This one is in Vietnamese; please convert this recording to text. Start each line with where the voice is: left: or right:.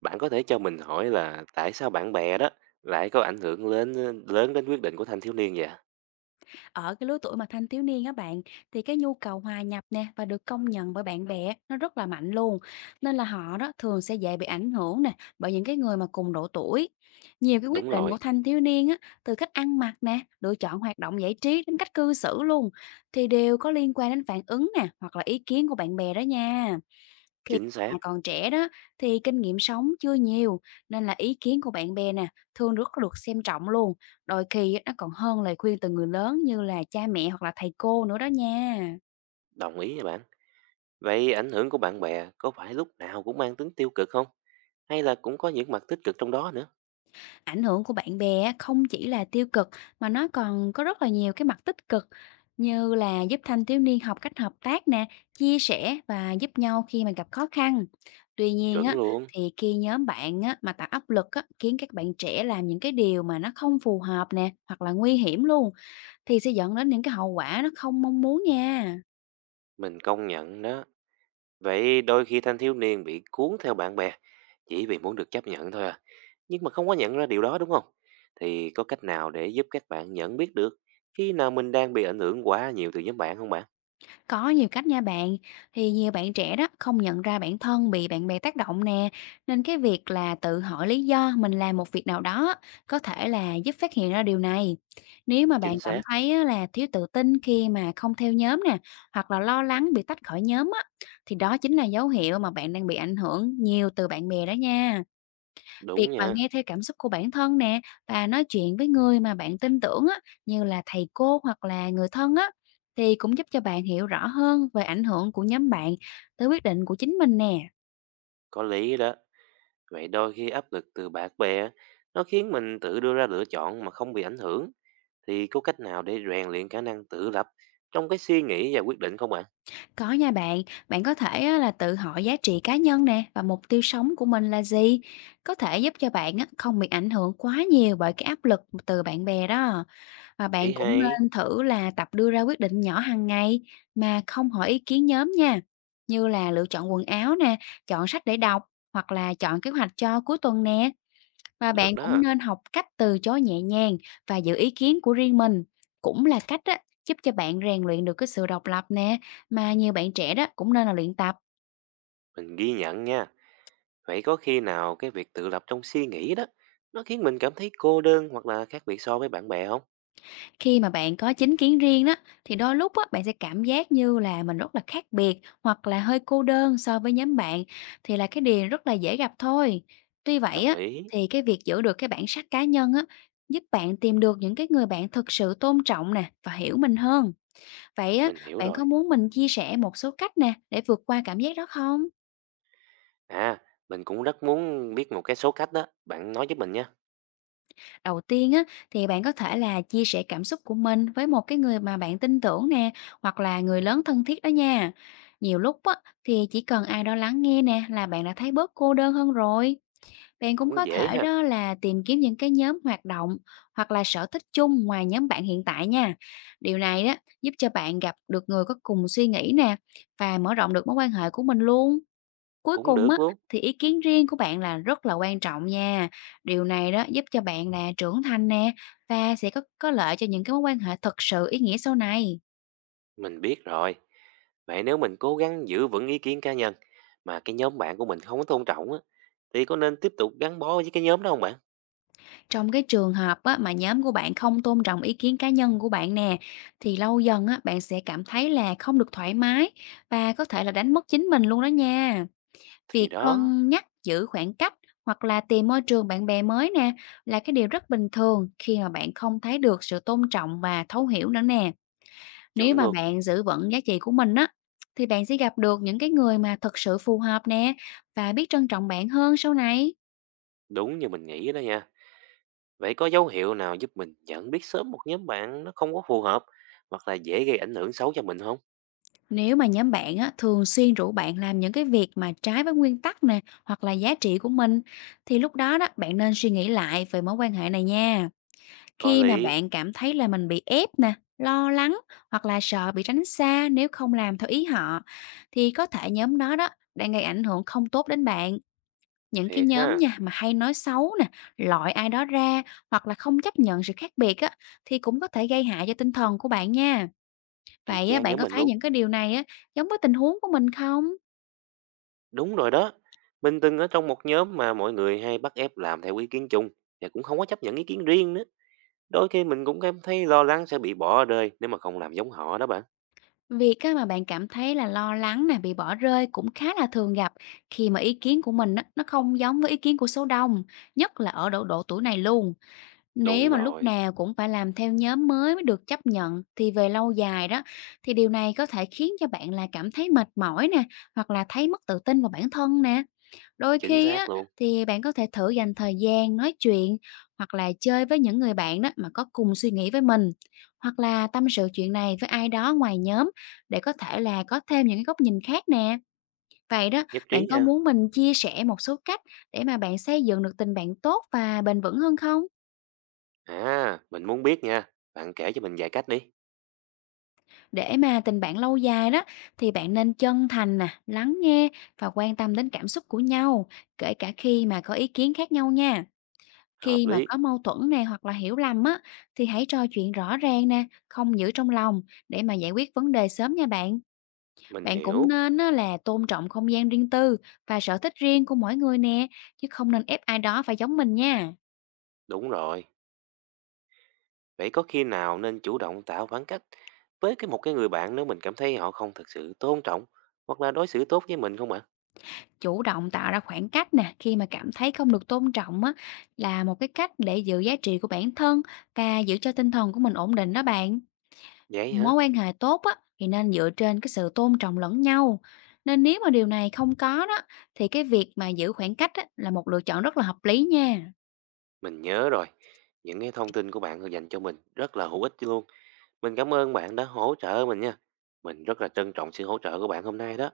right: Bạn có thể cho mình hỏi là tại sao bạn bè đó lại có ảnh hưởng lớn lớn đến quyết định của thanh thiếu niên vậy?
left: Ở cái lứa tuổi mà thanh thiếu niên á bạn, thì cái nhu cầu hòa nhập nè và được công nhận bởi bạn bè nó rất là mạnh luôn. Nên là họ đó thường sẽ dễ bị ảnh hưởng nè bởi những cái người mà cùng độ tuổi. Nhiều cái quyết
right: Đúng
left: định
right: rồi,
left: của thanh thiếu niên á, từ cách ăn mặc nè, lựa chọn hoạt động giải trí đến cách cư xử luôn thì đều có liên quan đến phản ứng nè hoặc là ý kiến của bạn bè đó nha. Khi
right: chính xác,
left: mà còn trẻ đó thì kinh nghiệm sống chưa nhiều, nên là ý kiến của bạn bè nè thường rất được xem trọng luôn, đôi khi á, nó còn hơn lời khuyên từ người lớn như là cha mẹ hoặc là thầy cô nữa đó nha.
right: đồng ý nha bạn. Vậy ảnh hưởng của bạn bè có phải lúc nào cũng mang tính tiêu cực không? Hay là cũng có những mặt tích cực trong đó nữa?
left: Ảnh hưởng của bạn bè không chỉ là tiêu cực mà nó còn có rất là nhiều cái mặt tích cực, như là giúp thanh thiếu niên học cách hợp tác nè, chia sẻ và giúp nhau khi mà gặp khó khăn. Tuy nhiên
right: Chuẩn
left: á,
right: luôn,
left: thì khi nhóm bạn á mà tạo áp lực á khiến các bạn trẻ làm những cái điều mà nó không phù hợp nè hoặc là nguy hiểm luôn, thì sẽ dẫn đến những cái hậu quả nó không mong muốn nha.
right: mình công nhận đó. Vậy đôi khi thanh thiếu niên bị cuốn theo bạn bè chỉ vì muốn được chấp nhận thôi à. Nhưng mà không có nhận ra điều đó đúng không? Thì có cách nào để giúp các bạn nhận biết được khi nào mình đang bị ảnh hưởng quá nhiều từ nhóm bạn không bạn?
left: Có nhiều cách nha bạn, thì nhiều bạn trẻ đó không nhận ra bản thân bị bạn bè tác động nè, nên cái việc là tự hỏi lý do mình làm một việc nào đó có thể là giúp phát hiện ra điều này. Nếu mà bạn
right: Chính
left: cảm
right: xác,
left: thấy á, là thiếu tự tin khi mà không theo nhóm nè, hoặc là lo lắng bị tách khỏi nhóm á, thì đó chính là dấu hiệu mà bạn đang bị ảnh hưởng nhiều từ bạn bè đó nha. Việc
right: đúng
left: mà
right: nha.
left: nghe theo cảm xúc của bản thân nè và nói chuyện với người mà bạn tin tưởng á, như là thầy cô hoặc là người thân á, thì cũng giúp cho bạn hiểu rõ hơn về ảnh hưởng của nhóm bạn tới quyết định của chính mình nè.
right: Có lý đó. Vậy đôi khi áp lực từ bạn bè nó khiến mình tự đưa ra lựa chọn mà không bị ảnh hưởng. Thì có cách nào để rèn luyện khả năng tự lập trong cái suy nghĩ và quyết định không ạ?
left: Có nha bạn, bạn có thể á, là tự hỏi giá trị cá nhân nè và mục tiêu sống của mình là gì. Có thể giúp cho bạn á, không bị ảnh hưởng quá nhiều bởi cái áp lực từ bạn bè đó. Và
right: Ý
left: bạn cũng
right: hay.
left: nên thử là tập đưa ra quyết định nhỏ hàng ngày mà không hỏi ý kiến nhóm nha, như là lựa chọn quần áo nè, chọn sách để đọc hoặc là chọn kế hoạch cho cuối tuần nè. Và
right: Được
left: bạn cũng
right: đó.
left: nên học cách từ chối nhẹ nhàng và giữ ý kiến của riêng mình. Cũng là cách á, giúp cho bạn rèn luyện được cái sự độc lập nè, mà nhiều bạn trẻ đó cũng nên là luyện tập.
right: Mình ghi nhận nha. Vậy có khi nào cái việc tự lập trong suy nghĩ đó nó khiến mình cảm thấy cô đơn hoặc là khác biệt so với bạn bè không?
left: Khi mà bạn có chính kiến riêng đó thì đôi lúc á, bạn sẽ cảm giác như là mình rất là khác biệt hoặc là hơi cô đơn so với nhóm bạn, thì là cái điều rất là dễ gặp thôi. Tuy vậy
right: Đồng
left: á,
right: ý.
left: thì cái việc giữ được cái bản sắc cá nhân á giúp bạn tìm được những cái người bạn thực sự tôn trọng nè và hiểu mình hơn. Vậy á,
right: Mình hiểu
left: bạn
right: rồi.
left: có muốn mình chia sẻ một số cách nè để vượt qua cảm giác đó không?
right: À, mình cũng rất muốn biết một cái số cách đó. Bạn nói giúp mình nha.
left: Đầu tiên á, thì bạn có thể là chia sẻ cảm xúc của mình với một cái người mà bạn tin tưởng nè, hoặc là người lớn thân thiết đó nha. Nhiều lúc á, thì chỉ cần ai đó lắng nghe nè là bạn đã thấy bớt cô đơn hơn rồi. Bạn cũng
right: Cũng
left: có
right: dễ
left: thể
right: ha.
left: đó là tìm kiếm những cái nhóm hoạt động hoặc là sở thích chung ngoài nhóm bạn hiện tại nha. Điều này đó giúp cho bạn gặp được người có cùng suy nghĩ nè và mở rộng được mối quan hệ của mình luôn. Cuối
right: Cũng
left: cùng
right: được
left: á,
right: luôn.
left: thì ý kiến riêng của bạn là rất là quan trọng nha. Điều này đó giúp cho bạn là trưởng thành nè và sẽ có lợi cho những cái mối quan hệ thật sự ý nghĩa sau này.
right: Mình biết rồi. Vậy nếu mình cố gắng giữ vững ý kiến cá nhân mà cái nhóm bạn của mình không có tôn trọng á, thì có nên tiếp tục gắn bó với cái nhóm đó không bạn?
left: Trong cái trường hợp á, mà nhóm của bạn không tôn trọng ý kiến cá nhân của bạn nè, thì lâu dần á, bạn sẽ cảm thấy là không được thoải mái và có thể là đánh mất chính mình luôn đó nha.
right: Thì
left: Việc
right: đó,
left: cân nhắc giữ khoảng cách hoặc là tìm môi trường bạn bè mới nè là cái điều rất bình thường khi mà bạn không thấy được sự tôn trọng và thấu hiểu nữa nè. Nếu
right: chuẩn
left: mà
right: luôn.
left: bạn giữ vững giá trị của mình á, thì bạn sẽ gặp được những cái người mà thật sự phù hợp nè và biết trân trọng bạn hơn sau này.
right: Đúng như mình nghĩ đó nha. Vậy có dấu hiệu nào giúp mình nhận biết sớm một nhóm bạn nó không có phù hợp hoặc là dễ gây ảnh hưởng xấu cho mình không?
left: Nếu mà nhóm bạn á, thường xuyên rủ bạn làm những cái việc mà trái với nguyên tắc nè hoặc là giá trị của mình, thì lúc đó đó bạn nên suy nghĩ lại về mối quan hệ này nha.
right: Có
left: Khi mà
right: lý,
left: bạn cảm thấy là mình bị ép nè, lo lắng hoặc là sợ bị tránh xa nếu không làm theo ý họ, thì có thể nhóm đó đó đang gây ảnh hưởng không tốt đến bạn. Những cái
right: thiệt
left: nhóm
right: ha,
left: nha mà hay nói xấu nè, loại ai đó ra hoặc là không chấp nhận sự khác biệt á, thì cũng có thể gây hại cho tinh thần của bạn nha.
right: y
left: Vậy á,
right: chang
left: bạn
right: nhóm
left: có
right: mình
left: thấy
right: luôn.
left: những cái điều này á giống với tình huống của mình không?
right: Đúng rồi đó. Mình từng ở trong một nhóm mà mọi người hay bắt ép làm theo ý kiến chung và cũng không có chấp nhận ý kiến riêng nữa. Đôi khi mình cũng cảm thấy lo lắng sẽ bị bỏ rơi nếu mà không làm giống họ đó bạn.
left: Việc á mà bạn cảm thấy là lo lắng nè, bị bỏ rơi cũng khá là thường gặp khi mà ý kiến của mình á nó không giống với ý kiến của số đông, nhất là ở độ độ tuổi này luôn. Nếu
right: Đúng
left: mà lúc
right: rồi,
left: nào cũng phải làm theo nhóm mới mới được chấp nhận thì về lâu dài đó, thì điều này có thể khiến cho bạn là cảm thấy mệt mỏi nè hoặc là thấy mất tự tin vào bản thân nè. Đôi
right: chính
left: khi
right: xác
left: á,
right: luôn,
left: thì bạn có thể thử dành thời gian nói chuyện hoặc là chơi với những người bạn đó mà có cùng suy nghĩ với mình, hoặc là tâm sự chuyện này với ai đó ngoài nhóm để có thể là có thêm những cái góc nhìn khác nè. Vậy đó,
right: nhất trí
left: bạn có
right: nha.
left: muốn mình chia sẻ một số cách để mà bạn xây dựng được tình bạn tốt và bền vững hơn không?
right: À, mình muốn biết nha, bạn kể cho mình vài cách đi.
left: Để mà tình bạn lâu dài đó thì bạn nên chân thành nè, lắng nghe và quan tâm đến cảm xúc của nhau, kể cả khi mà có ý kiến khác nhau nha.
right: Hợp
left: Khi mà
right: lý,
left: có mâu thuẫn nè hoặc là hiểu lầm á, thì hãy trò chuyện rõ ràng nè, không giữ trong lòng, để mà giải quyết vấn đề sớm nha bạn.
right: mình
left: Bạn cũng
right: hiểu.
left: nên á, là tôn trọng không gian riêng tư và sở thích riêng của mỗi người nè, chứ không nên ép ai đó phải giống mình nha.
right: Đúng rồi, vậy có khi nào nên chủ động tạo khoảng cách với một người bạn nếu mình cảm thấy họ không thực sự tôn trọng hoặc là đối xử tốt với mình không ạ?
left: Chủ động tạo ra khoảng cách nè, khi mà cảm thấy không được tôn trọng á, là một cái cách để giữ giá trị của bản thân và giữ cho tinh thần của mình ổn định đó bạn.
right: Vậy hả?
left: Mối quan hệ tốt á, thì nên dựa trên cái sự tôn trọng lẫn nhau. Nên nếu mà điều này không có đó, thì cái việc mà giữ khoảng cách á, là một lựa chọn rất là hợp lý nha.
right: Mình nhớ rồi. Những cái thông tin của bạn dành cho mình rất là hữu ích luôn. Mình cảm ơn bạn đã hỗ trợ mình nha. Mình rất là trân trọng sự hỗ trợ của bạn hôm nay đó.